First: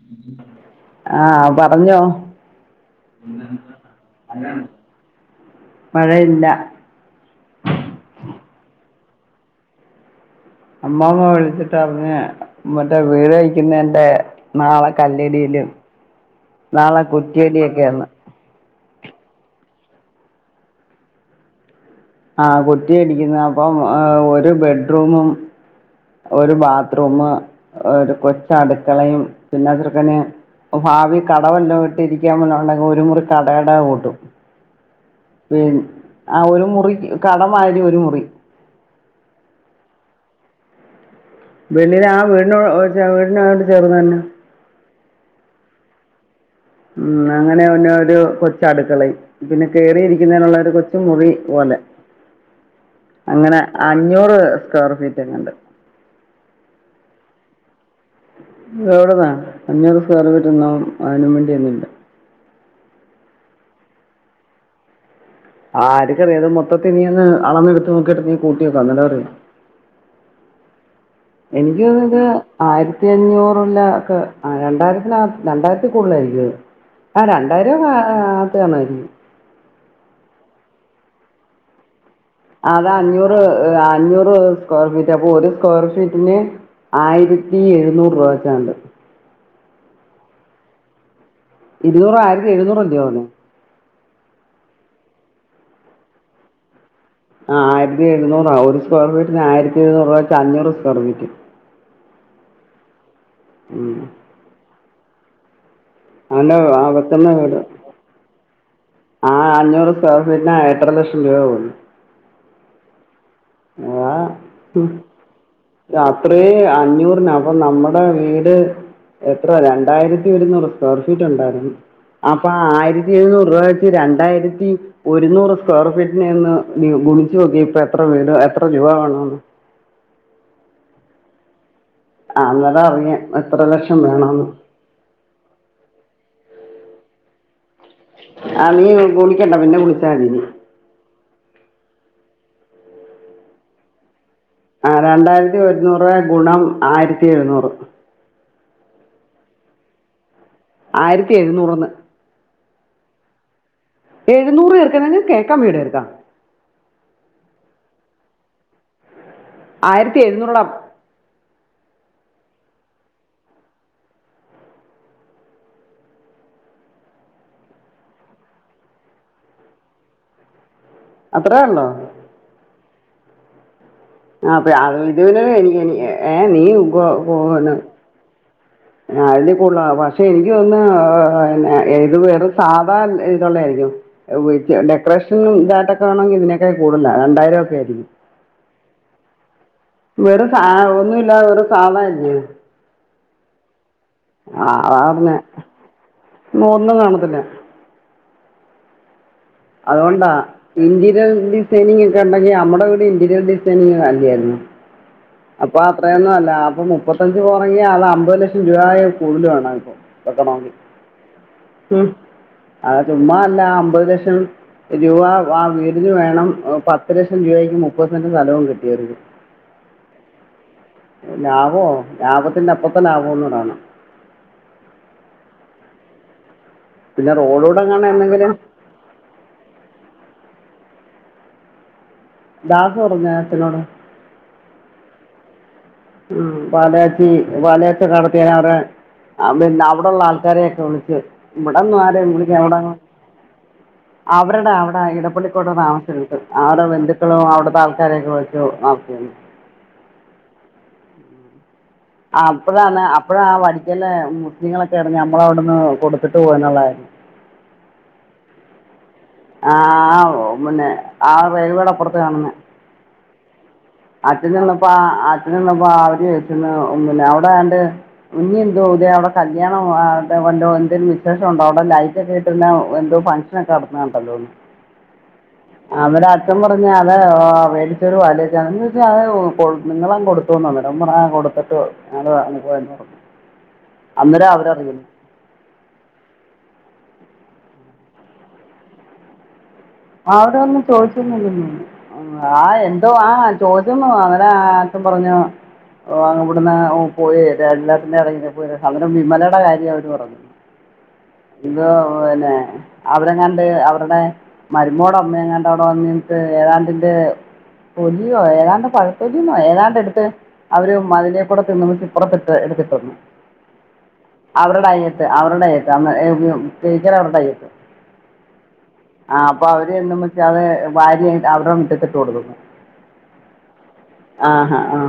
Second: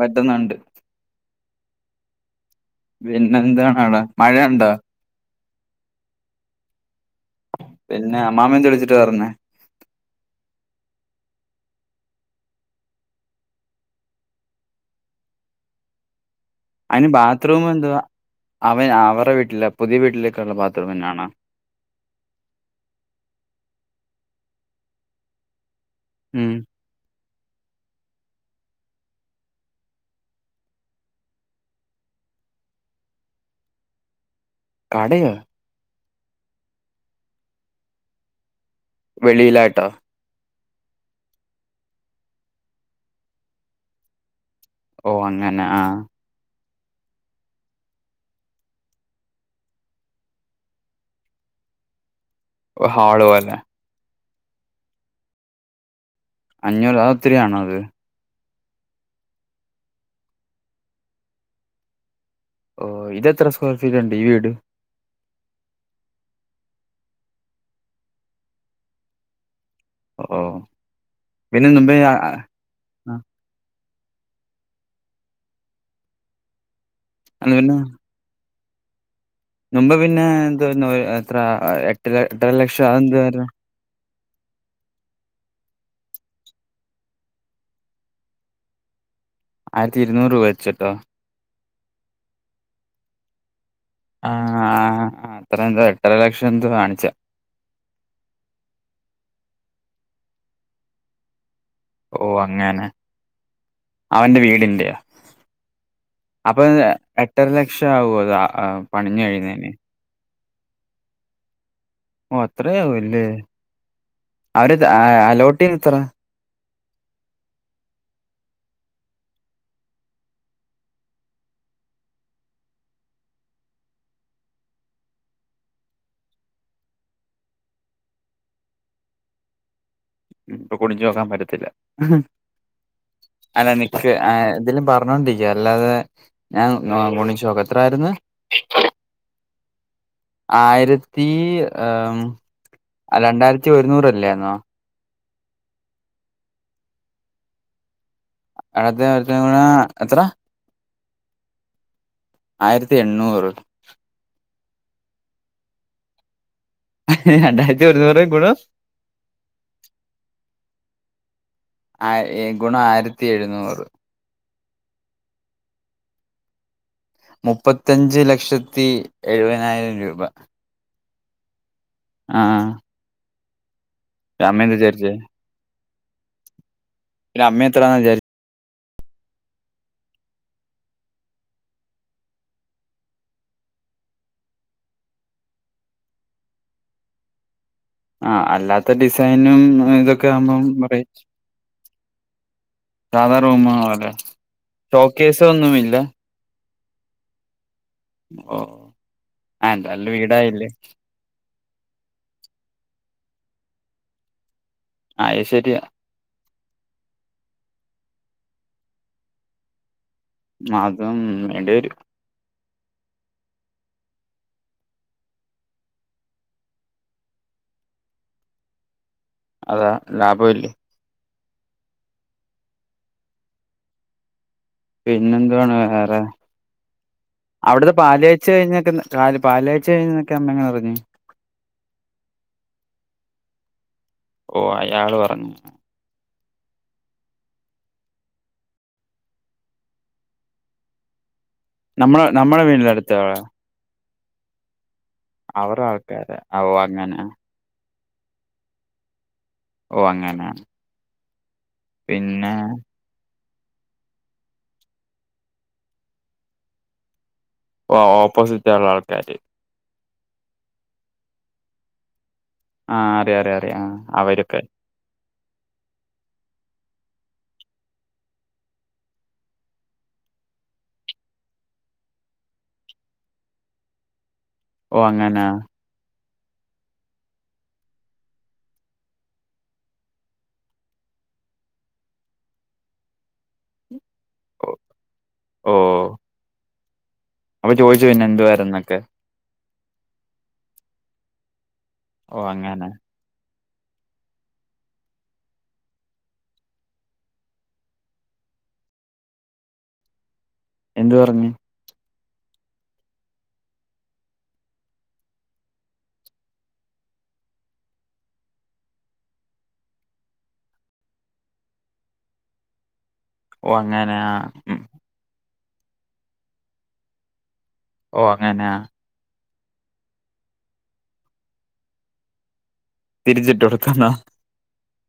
പറ്റുന്നുണ്ട് ആഹ് പറഞ്ഞോ പിന്നെന്താണ് അവിടെ മഴ ഇണ്ടോ മഴയില്ല പിന്നെ അമ്മാമ്മ എന്താ വിളിച്ചിട്ട് പറഞ്ഞെ അമ്മമ്മ വിളിച്ചിട്ട് പറഞ്ഞ് മറ്റേ വീട് വയ്ക്കുന്നന്റെ നാളെ കല്ലിടിലും അതിന് ബാത്ത്റൂം എന്തുവാ അവൻ അവര്ടെ വീട്ടിലെ പുതിയ വീട്ടിലേക്കുള്ള ബാത്റൂംന് ആണോ ആ കുറ്റി അടിക്കുന്ന അപ്പം ഒരു ബെഡ്റൂമും ഉം ഒരു ബാത്ത്റൂം ഒരു കൊച്ച് അടുക്കളയും പിന്നെ ചെർക്കന് ഭാവി കടവെല്ലാം ഇട്ട് ഇരിക്കാൻ പോല ഉണ്ടെങ്കിൽ ഒരു മുറി കടേടെ കൂട്ടും കടയൊ പിന്നെ ആ ഒരു മുറി കടമാരി ഒരു മുറി വെളിയിലാട്ടോ വെളില് ആ വീടനോ വീടിനോട് ചേർന്നു തന്നെ ഓ അങ്ങനെ ആഹ് ഉം അങ്ങനെ തന്നെ ഒരു കൊച്ച് അടുക്കളയും പിന്നെ കേറിയിരിക്കുന്നതിനുള്ള ഒരു കൊച്ച് മുറി പോലെ ഒരു ഹാളു പോലെ അങ്ങനെ അഞ്ഞൂറ് സ്ക്വയർ ഫീറ്റ് എങ്ങാണ്ട് അഞ്ഞൂറ് അത് ഒത്തിരിയാണോ അത് എവിടുന്നാ അഞ്ഞൂറ് സ്ക്വയർ ഫീറ്റ് ഒന്നും അതിനും വേണ്ടി ഒന്നും ഇല്ല ഓ ഇത് എത്ര സ്ക്വയർ ഫീറ്റ് ഉണ്ട് ഈ വീട് ആരിക്കക്കറിയാം അത് മൊത്തത്തി നീ ഒന്ന് അളന്ന് എടുത്ത് നോക്കിയിട്ട് നീ കൂട്ടി നോക്ക് അന്നേരം അറിയാം ഓ പിന്നെ എനിക്ക് മുമ്പേ തോന്നുന്നേ ആ ഇത് ആയിരത്തി ആ, അഞ്ഞൂറുള്ള ഒക്കെ രണ്ടായിരത്തിനക രണ്ടായിരത്തി കൂടുതല് ആയിരിക്കും അത് ആഹ് അല്ല രണ്ടായിരം അകത്ത് കാണുവായിരിക്കും മുമ്പേ പിന്നെ എന്തു ആരുന്നു എത്ര എ എട്ടര എട്ടര ല അതാ അഞ്ഞൂറ് ആ അഞ്ഞൂറ് സ്ക്വയർ ഫീറ്റ് അപ്പൊ ഒരു സ്ക്വയർ ഫീറ്റിന് ആയിരത്തി എഴുന്നൂറ് രൂപ വെച്ചങ്ങാണ്ട് ആയിരത്തി ഇരുന്നൂറ് രൂപ വെച്ചെട്ടോ ഇരുന്നൂറ് ആയിരത്തി എഴുന്നൂറ് അല്ല്യോ വന്നേ ആഹ് ആഹ് അത്ര എന്തോ എട്ടര ലക്ഷം എന്തോ കാണിച്ചേ ആഹ് ആയിരത്തി എഴുന്നൂറാ ഒരു സ്ക്വയർ ഫീറ്റിന് ആയിരത്തി എഴുന്നൂറ് രൂപ വെച്ച് അഞ്ഞൂറ് സ്ക്വയർ ഫീറ്റ് ഓ അങ്ങനെ ഉം അവന്റെ വീടിന്റെ അങ്ങനെ അപ്പൊ ആ വെക്കുന്ന എട്ടര ലക്ഷം ആകുവോ അതാ ആഹ് അഞ്ഞൂറ് സ്ക്വയർ ഫീറ്റിന് ഏട്ടര ലക്ഷം രൂപ ആകുന്ന് ഓ അത്രയാവല്ലേ അവര് ദ അ അലോട്ട് ചെയ്യുന്നത് എത്ര? അത്രേ അഞ്ഞൂറിന് അപ്പൊ നമ്മടെ വീട് എത്ര രണ്ടായിരത്തി ഒരുന്നൂറ് സ്ക്വയർ ഫീറ്റ് ഉണ്ടായിരുന്നു അപ്പൊ ആയിരത്തി എഴുന്നൂറ് രൂപ വെച്ച് രണ്ടായിരത്തി ഒരുന്നൂറ് സ്ക്വയർ ഫീറ്റിന് നിന്ന് ഗുണിച്ചു നോക്കിയേ ഇപ്പ എത്ര വീട് എത്ര രൂപ വേണോന്ന് ഇപ്പൊ ഗുണിച്ചു നോക്കാൻ പറ്റത്തില്ല ആ, അന്നേരം അറിയാം എത്ര അല്ല ലക്ഷം നിക്ക് വേണമെന്ന് എതിലും പറ പറഞ്ഞോണ്ടിരിക്ക അല്ലാതെ ഞാൻ ഗുണിച്ച് നോക്ക ആ നീ ഗുണിക്കണ്ട പിന്നെ വിളിച്ചാൽ മതി ആയിരത്തി രണ്ടായിരത്തി ഒരുന്നൂറല്ലേന്നോ ആ രണ്ടായിരത്തി ഒരുന്നൂറ് ഗുണം ആയിരത്തി എഴുന്നൂറ് അടുത്തെ ഇടതേം കൂടെ എത്ര ആയിരത്തി എഴുന്നൂറന്ന് ആയിരത്തി എണ്ണൂറ് എഴുന്നൂറ് ചെറുക്കാനേ നിനക്ക് കേൾക്കാൻ വയ്യെടാ ചെറുക്കാ രണ്ടായിരത്തി ഒരുന്നൂറ് ഗുണം ആയിരത്തി എഴുന്നൂറെടാ ആ ഗുണം ആയിരത്തി എഴുന്നൂറ് മുപ്പത്തിയഞ്ച് ലക്ഷത്തി എഴുപതിനായിരം രൂപ അത്ര ഉള്ളോ ആഹ ആ് അ അ വിചാരിച്ചേ? ഇതുന എനിക്ക് ഏ നീ ഉുഖോ പിന്ന അമ്മ എത്രന്ന വിചാ അതിൽ കൂടുത പക്ഷെ എനക്ക് തോന്ന് ഇത് വെറും സാധാ ഇതള്ളത് ആായിരിക്കും ഡെക്കറേഷനും ഇതായിട്ടൊക്കെേണെങ്ക ഇതിനൊക്കെ കൂടുന്ന രണ്ടായിരം ഒക്കെ ആയിരിക്കും ആ അല്ലാത്ത ഡിസൈനും ഇതൊക്കെ വെറും സ ആകുമ്പം പറയും ഒന്നും ഇല്ലാതെ ഒരു സാധാ ഇല്ലേ സാധാ റൂം ആവൂലെ ആ അതാ പറഞ്ഞെ ഒന്നും കാണത്തില്ല ഓ ഓ അതുകൊണ്ടാ ഇൻറ്റീരിയർ ഡിസൈനിങ് ഒക്കെ ഉണ്ടെങ്കിൽ നമ്മടെ വീടെ ഇന്റീരിയർ ഡിസൈനിങ് അല്ലായിരുന്നു ആ അത് അപ്പൊ ശരിയാ അത്രയൊന്നും അല്ല അപ്പൊ അത്രയുന്നുമല്ല മുപ്പത്തഞ്ച് കൊറഞ്ഞു അത് അമ്പത് ലക്ഷം രൂപ കൂടുതൽ വേണം ഇപ്പൊ വെക്കണോങ്കി അതും വേണ്ടി വരും ഉം ചുമ്മാ അല്ല അമ്പത് ലക്ഷം രൂപ ആ വീടിന് വേണം പത്ത് ലക്ഷം രൂപയ്ക്ക് മുപ്പത് സെന്റ് സ്ഥലവും കിട്ടിയർക്ക് അതാ ലാഭം ഇല്ലേ ലാഭോ ലാഭത്തിന്റെ അപ്പത്തലാഭോന്ന് പറയണം പിന്നെന്തുവാണ് വേറെ പിന്നെ റോഡൂടെ അവിടത്തെ എങ്ങാനും പാല്കാഴ്ച്ച എന്തെങ്കിലും കഴിഞ്ഞക്ക കല് പാലാഴ്ചഴഞ്ഞൊക്ക അമ്മ എങ്ങെനെ അറിഞ്ഞു ദാസ് പറഞ്ഞു അച്ചനോട്‌ ഓ അയാള് പറഞ്ഞു ഉം പാലാച്ചി പാലാച്ചി നടത്തി അവടെ ആ പിന്നെ അവിടെള്ള ആൾക്കാരെയൊക്കെ വിളിച്ച്ച് ഇവിടെന്നും നമ്മളെ ആരേം വിളിക്ക നമ്മുടെ എട വീടിന്റെ അടുത്ത ആളാ അവരുടെ അവിടെ അവരുടെഇടപ്പള്ളിക്കോടെ അവരുടെ താമസണ്ട് ആൾക്കാരാ ആ ഓ ആവിടെ അങ്ങനെ ബന്ധുക്കളും അവിടെത്തെ ആക്ക റേക്കെ വെച്ച് ആക്കിയെന്ന് ഓ അങ്ങനെ പിന്നെ അപ്പഴാണ് അപ്പഴ ആ വടിക്കന്ന് അപ്പളാ മുസ്ലിങ്ങളൊക്കെണ് ഞ്ഞമ്മളവ്ടുന്ന് കൊടുത്തിട്ട് പോയി ന്നുള്ളര്യം ഓ ഓപ്പോസിറ്റ് ഒള്ള ആൾക്കാര് ആ പിന്നെ ആ റെയിൽവേയുടെ അപ്പുറത്ത കാണുന്ന ആഹ അറിയ അറ അറിയ ആ അച്ഛൻ അവരൊക്കെ ചെന്നപ്പോ അഛ ചെന്നപ്പോ അവര് ചോയിച്ച്ന്ന് അവിടെയാണ്ട് ഇനി എന്തോ ഇതേ അവിടെ കല്യാണം വല്ലോം എന്തേലും വിശേഷമുണ്ടോ അവിടെ ലൈറ്റൊക്കെ ഇട്ടിന്ന എന്തോ ഫംഗ്ഷൻ ക്കെ നടന്ന് കണ്ടല്ലോന്ന് ഓ അങ്ങനാ അവര അച്ഛൻ പറഞ്ഞ അത പേടിച്ചരു പാല്കയിച്ചണ്ന്ന് ത് നിങ്ങളാൻ കൊടുത്തുന്നോ കൊടുത്തിട്ട് ഞ അനുഭവ പറഞ്ഞു അന്നേരം ഓ അവര് അറിഞ്ഞത് ഓ ങ്ങൾ ചോയ്ച്ചോ പിന്നെന്തു വാര്ന്നൊക്കെ അവിടെന്നും ഓ ചോദിച്ചിരുന്നില്ല ആ അങ്ങനെ എന്തോ ആ ചോദ്യന്നോ അങ്ങനെ ആത്തം പറഞ്ഞു ഓ അവിടുന്ന് ഓ പോയി റെഡ് അലേർട്ടിന്റെടെ പോയി അങ്ങനെ വിമലെടെ കാര്യം അവര് പറഞ്ഞു എന്ത് പറഞ് ഇത് പിന്നെ അവരെങ്ങാണ്ട് അവര്ടെ മരുമോടെ അമ്മ എങ്ങാണ്ടോവിട വന്ന്ട്ട് ഏതാണ്ടന്റെ പൊതിയോ ഏതാണ്ട് പഴത്തൊലിയന്നോ ഏതാണ്ട് എടുത്ത് അവര് മതിലെപ്പുറത്ത് നിന്ന് ഇപുറത്തിട്ട് എടുത്തിട്ടന്നു ഓ അങ്ങനെ ആഹ് അവരുടെ അയ്യത്ത് അവരുടെ അയ്യത്ത് ടീച്ചറെ അവരുടെ അയ്യത്ത് ഓ അങ്ങനാ ആ അപ്പൊ അവര് എന്നുവച്ചഅത് ഭാര്യ അവിടെ മിറ്റട്ടിത്തിട്ട് കൊടുക്കുന്നു തിരിച്ചിട്ട് കൊടുത്തന്നോ ആ ഹ ആ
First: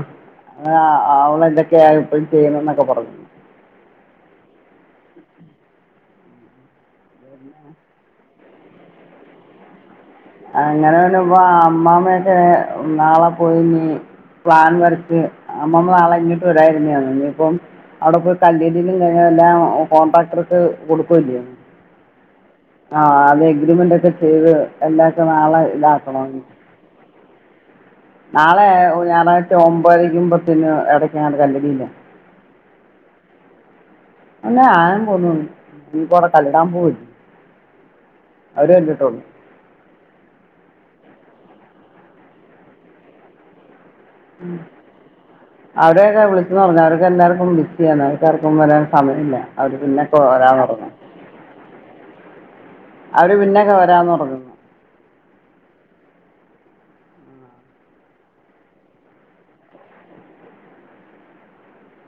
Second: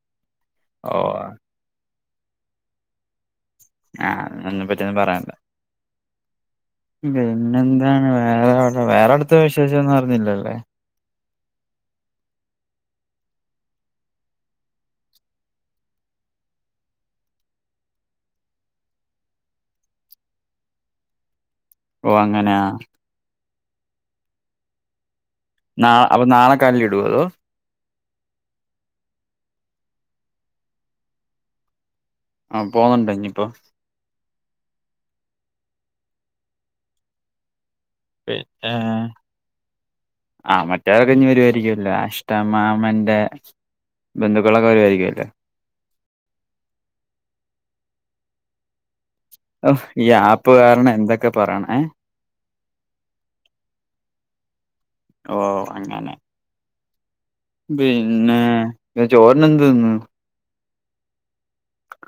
ഓ അ അവളെ ന്തൊക്കെ എപ്പഴും ചെയ്യണ് ന്നൊക്കെ പറഞ്ഞു ആഹ് നി ഒന്നിനെ പറ്റിയൊന്നും പറയണ്ട പിന്നെന്താണ് വേറെവിടെ വേറട്ത്ത വിശേഷന്നും പറിഞ്ഞില്ലല്ലേ പിന്നപ്പ അമ്മാമ്മയൊക്കെ നാളെ പോയിനി പ്ലാൻ വരച്ച് അമ്മമ്മ നാളങ്ങട്ട് വരാനിരുന്ന ഇനിയിപ്പം അവിടെ പോയി കല്ലിടലും കയിഞ്ഞാ എല്ലാം കോൺട്രാക്ടർക്ക് കൊടുക്കല്ലോ ഓ അങ്ങനെ ആ ആഹാ അത് എഗ്രിമെന്റ് ഒക്കെ ചെയ്ത് എല്ലാർക്കും നാളെ- നാ അപ്പോ ഇതാക്കണം നാളെക്കല്ലിടോ അതോ? നാളെ ഞായറാഴ്ച ഒമ്പരക്കും, പത്തിനും ഇടയ്ക്കാണ് കല്ലിടില്. ആഹാ പോകണ്ടേ ഇനി ഇപ്പോ? അതിന് ഞാൻ പോന്നൊന്നുല്ല, നീ കൊറേ കല്ലിടാൻ പോവല്ലേ. പിന്നെ... ! ആഹാ മറ്റേവാരൊക്കെ ഇനി വരുവായിരിക്കുമല്ലോ, അഷ്ടമ്മ അമ്മന്റെ ബന്ധുക്കളൊക്കെ വരുമായിരിക്കുമല്ലോ? അവരെയൊക്കെ വിളിച്ചു പറഞ്ഞെ, അവർക്കെല്ലാവർക്കും ബിസിയാണ് അവർക്കാർക്കും വരാൻ, സമയമില്ല ഓ അവര് പിന്നെ ഈ ആപ്പ് പോരാന്നു പറഞ്ഞു. കാരണം എന്തൊക്കെ പറയണേ അവര് പിന്നൊക്കെ വരാന്ന് പറഞ്ഞു. ഓ അങ്ങനെ. പിന്നെ ചോറിന് എന്തുതിന്ന്?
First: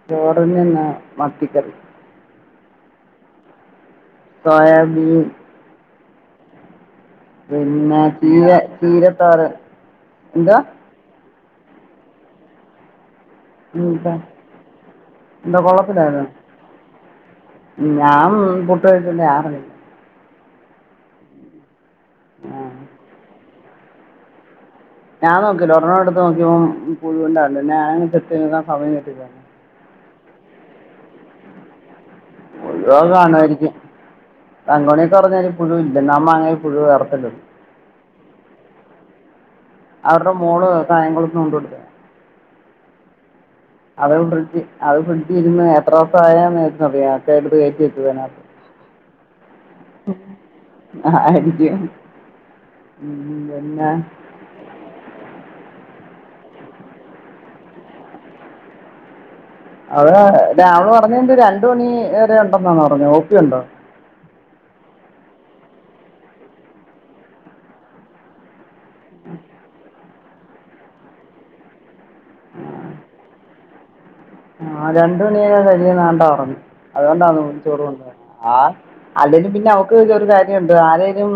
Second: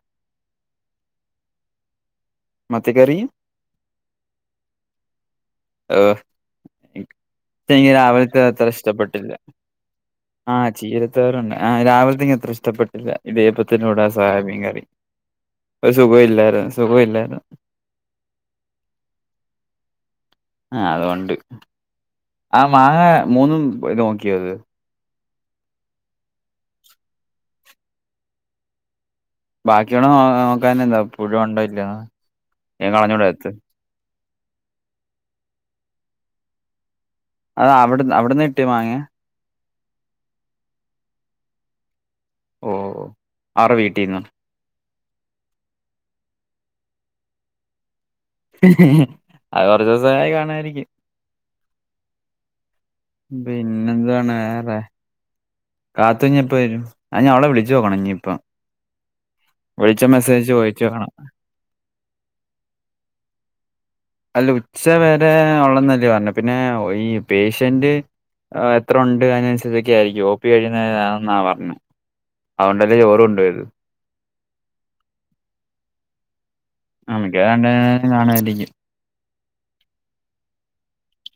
ചോറിനെന്ന മത്തിക്കറി. മത്തി കറി. സോയാബീൻ. ഓഹാ... ! എനിക്ക് പിന്നെ രാവിലത്തെ ചീര അത്ര ഇഷ്ടപ്പെട്ടില്ല ചീരത്തോരൻ എന്തോ ആഹ ചീര- [unintelligible] രാവിലത്തെ അത്ര ഇഷ്ടപ്പെട്ടില്ല. ഇടിയപ്പത്തിന്റെ കൂടെ എന്താ സഹ മീൻ കറി എന്തോ ഒരു കൊള്ളത്തില്ലായിരുന്നു സുഖമില്ലരുന്നു സുഖം ഇല്ലായിരുന്നു ഞാൻ പുട്ട് കഴച്ചിട്ടുണ്ട് ആറു മണിക്ക്. ആഹാ അതുകൊണ്ട്, ആ മാങ്ങ മൂന്നും നോക്കിയോ അത്? ഞാൻ നോക്കിയില്ല ഒരെണ്ണം എടുത്ത് നോക്കിയപ്പോ- പുഴുണ്ടരുന്നു പിന്നെ ഞാൻ ചെത്തി എടുക്കാൻ സമയം കിട്ടിയില്ല. ബാക്കിയടെ നോ നോക്കാനല്ലേ പുഴു ഉണ്ടോ ഇല്ലേ എന്ന്. [unintelligible] യിരിക്കും. [unintelligible] പുഴു ഇല്ല [unintelligible] അത അവിട അവിടെന്ന് കിട്ടിയ മാങ്ങയ അവരുടെ മോള് കായംകുളത്തുന്ന് കൊണ്ട് കൊടുത്ത്. ഓ ഓ അത് ഫ്രിഡ്ജ് അത് ഫ്രിഡ്ജ് ഇരുന്ന്, എത്ര ദിവസ ആയാന്ന്ക്കെ അറിയാ എടുത്തുകയറ്റി വെച്ചു. അതിനകത്ത്. അത് കൊറച്ച് ദിവസ ആയി കാണായിരിക്കും അ ആയിരം രൂപാണ് പിന്നെന്താണ് വേറെ കാത്തു ഞ്ഞിപ്പോവരും? ഞാൻ അവളെ വിളിച്ചോക്കണഞ്ഞിപ്പോ. അവിടെ ചോദിച്ചു രാവു നോക്കണം പറഞ്ഞു രണ്ടുമണിവരെ ഉണ്ടെന്നു പറഞ്ഞു ഓപ്പിയുണ്ടോ? അല്ല ഉച്ച വരെ ഉള്ളന്നല്ലേ പറഞ്ഞു പിന്നെ ഈ പേഷ്യന്റ്. എത്ര ഉണ്ട് അതിനനുസരിച്ചൊക്കെ ആയിരിക്കും ഓപി കഴിയുന്നാെന്നാ പറഞ്ഞേ. അതോണ്ടാണ് ചോറു രണ്ടു മണിയാവുമ്പോൾ ഞാൻ പെരീ നിറങ്ങും ആ അതുകൊണ്ടാണ് മിക്ക ഞാൻ രണ്ട് നേരം ചോറുകൊണ്ടൊക്ണെ. കാണുമായിരിക്കും അല്ലേങ്കലും പിന്നെ അവക്ക് കാര്യമുണ്ട് ആരേലും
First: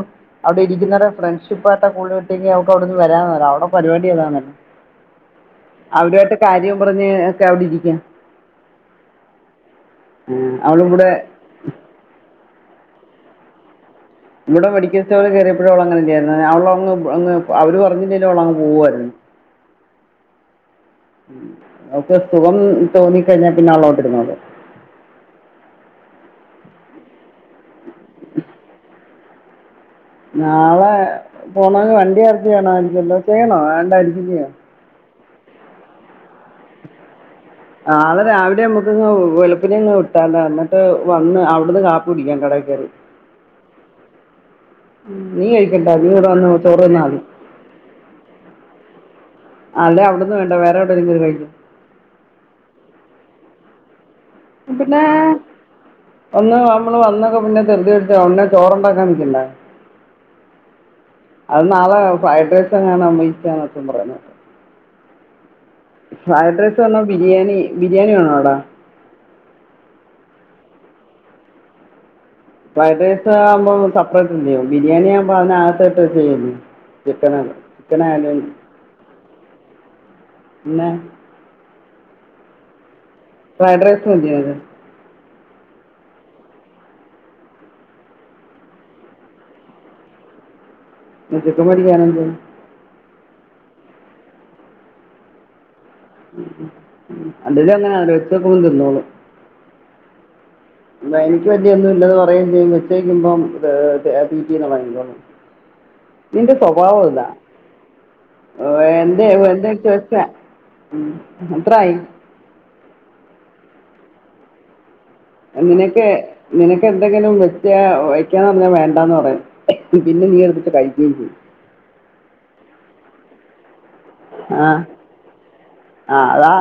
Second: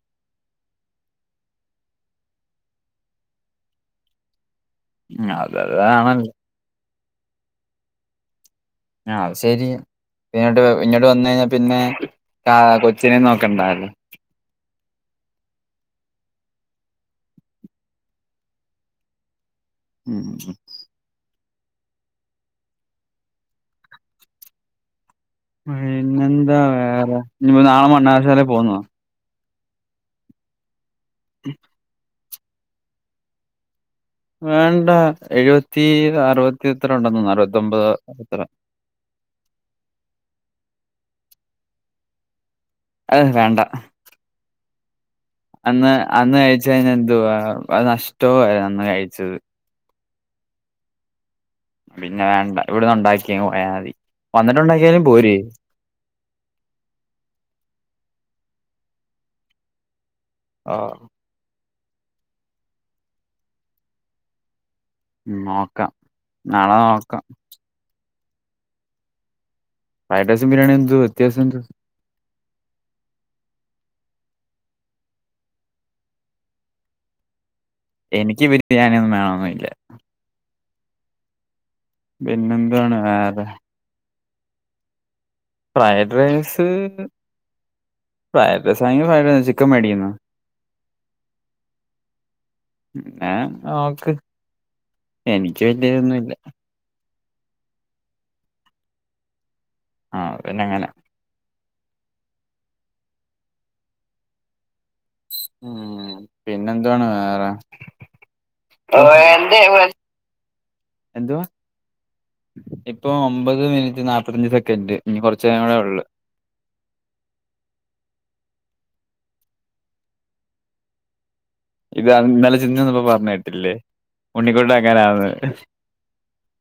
അവിടെ ഇരിക്കുന്ന ഫ്രണ്ട്ഷിപ്പ് കൂട്ടുകെട്ടിന് അവക്കവിടന്ന് വരാനാവൂല അവിടെപരിപാടി അതാണല്ലോ. ഉം അത് ത് കാണാൻ അവരുമായിട്ട് കാര്യം പറഞ്ഞ് ഒക്കെ അവിടെരിക്കാ. ആഹ് അത് ശെരി ഇങ്ങട്ട് ഇങ്ങട്ട് കൂടെ വന്നു കഴിഞ്ഞാൽ പിന്നെ ആ. കൊച്ചിനെ നോക്കണ്ടാ [unintelligible] ഇവിടെ മെഡിക്കൽ സ്റ്റോറിൽ കയറിയപ്പഴും അവളങ്ങനന്നെയായിരുന്നു അവൾ അങ്ങ് അങ്ങ് അവരു പറഞ്ഞില്ലേലും അവിളങ്ങ് പോവുമായിരുന്നു. [unintelligible] ഓക്കൊരുസുഖം തോന്നിക്കഴിഞ്ഞാൽ പിന്നെ അവളവിട്ടിരന്നോള് പിന്നെന്താ വേറെ ഇനിയിപ്പ നാളെ മണ്ണാറശാലയിൽപോകുന്നോ നാളെ പോണ വണ്ടി അറേഞ്ചു ചെയ്യണാരിക്കല്ലോ വേണോ വേണ്ടാ വേണ്ട എഴുപത്തി അറുപത്തി എത്രണ്ടന്ന് തോന്നുന്നു അറുപ ആളെ രാവിലെ മു- [unintelligible] വെളുപ്പിന് ഉട്ടാണ്ട എന്നിട്ട് വന്ന്. അവിടുന്ന് കാപ്പി കുടിക്കാൻ കടേ കേറി. അത് വേണ്ട. നീയ് അന്ന് അന്ന് കഴിച്ചത് പിന്നെന്തു വാ? അത് നഷ്ടവാ അന്ന് കഴിച്ചത്. അല്ലെ അവിട്ന്ന് വേണ്ട വേറെവിടെങ്കിലും പോയി കഴിക്കാ പിന്നെ വേണ്ട ഇവിടന്ന് ഉണ്ടാക്കിയങ് പോയാ മതി പിന്നെ വന്നിട്ടുണ്ടാക്കിയാലും പോരെ ഒന്ന് നമ്മള് വന്നൊക്കെ പിന്നെ തൃതിപിടിച്ച പിന്നെ ചോറുണ്ടാക്കാൻ നിിക്കണ്ടെ ആ അത് നാളെ ഫ്രൈഡ് റൈസ് എങ്ങെന്നാ മെഡിക്കാനൊക്കെ പറയുന്നെ ഉം നോക്കാ ഫ്രൈഡ് റൈസ് വേണോ ബിരിയാണി ബിരിയാണി വേണോടാ ഫ്രൈഡൈസ് ബിരിണി ന്ത്‌ വ്യത്യസന്ത്‌ ഫ്രൈഡ് റൈസ് ആവുമ്പോ സപ്പറേറ്റല്ലേ ബിരിയാണി ആകുമ്പോൾ അതിനകത്ത്ട്ട് ചെയ്യല്ലേ കുട്ടൻണ്ടോ എനിക്ക് ബിരിയാണിയൊന്നും വണന്നില്ല എന്ന പിന്നെന്താണ് വേറെ ഫ്രൈഡ്രൈസ് മതീലെ ഫ്രൈഡ് റൈസ് ഫ്രൈഡേസൊക്കെ ആക്കാൻ ചിക്കൻ മേടിക്കുന്നോ അക്കെത്തെ കല്യാണണ്ട് ആഹ ആക്ക് എനിക്ക് എന്തെലൊതൊന്നുല്ല അല്ലേലും ങ്ങനെ ആരോത്തക്കും തന്നോള്ളും ആ പിന്നെ ങ്ങനെ എനിക്ക ങ്ങയൊന്നുല്ല പറയേംചെയും ഉച്ചേക്കുമ്പോ തെ തീറ്റീന്നും ഉം നിന്റെ പിന്നെന്താണ് സ്വഭാവതാ വേറെ ഓ എന്തേ എന്ത ച വെച്ചാ എന്തുവാ അത്രായി ഇപ്പൊ ഒമ്പത് മിനിറ്റ് നാല്പത്തഞ്ച് സെക്കൻഡ് ഇനി കുറച്ച് നേരം കൂടെ ഉള്ളു എങ്ങനെയൊക്കെ നിനക്ക് എന്തെങ്കിലും വെക്കാ വയ്ക്കന്ന് പറഞ്ഞാ വേണ്ടാന്ന് പറയെ പിന്നെ നീ എടുത്തിട്ട് കഴിക്കുകയും ചെയ്യും ഇത് ഇന്നലെ ചിന്നു വന്നപ്പോ പറഞ്ഞ കേട്ടില്ലേ ഉണ്ണികുട്ടൻ എങ്ങനാന്ന് ആഹ് അതാ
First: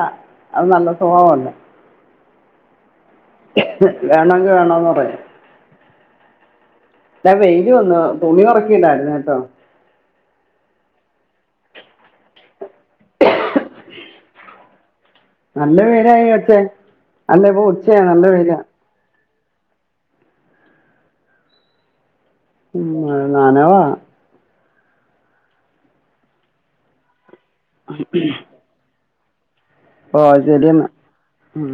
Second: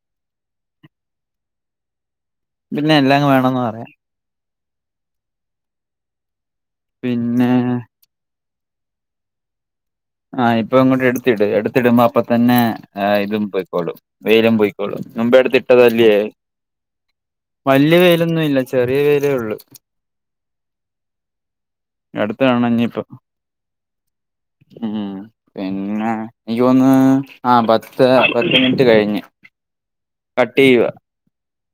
അത് നല്ല സ്വഭാവകൊണ്ട പിന്നെ എല്ലാംങ്ങു വേണം വേണെങ്കിൽ വേണന്ന് പറയാ, ഇവിടെ പിന്നെ വെയില് വന്നു തുണി പിറക്കില്ലായിരുന്നേട്ടോ ആഹ് ഇപ്പൊ ഇങ്ങോട്ട് എടുത്തിട്. എടുത്തിടുമ്പോ അപ്പ തന്നെ ഇതും പോയിക്കോളും വെയിലും പോയിക്കോളൂ. മുമ്പെ എടുത്തി നല്ല ഇട്ടതല്ലേ, വെയിലായി അച്ഛേ അല്ല ഇപ്പൊ വലിയ ഉച്ചയാ നല്ല വെയിലൊന്നും വെയിലാ ഇല്ല ചെറിയ വെയിലേ ഉള്ളു അടുത്താണ് ഉം, നനവാ ഉം പിന്നെ എനിക്ക് തോന്ന്, ആ പത്ത് പത്ത് മിനിറ്റ് കഴിഞ്ഞ്. ഓഹ് ആ കട്ട് ചെയ്യുവാ ശരിയന്നാ ഉം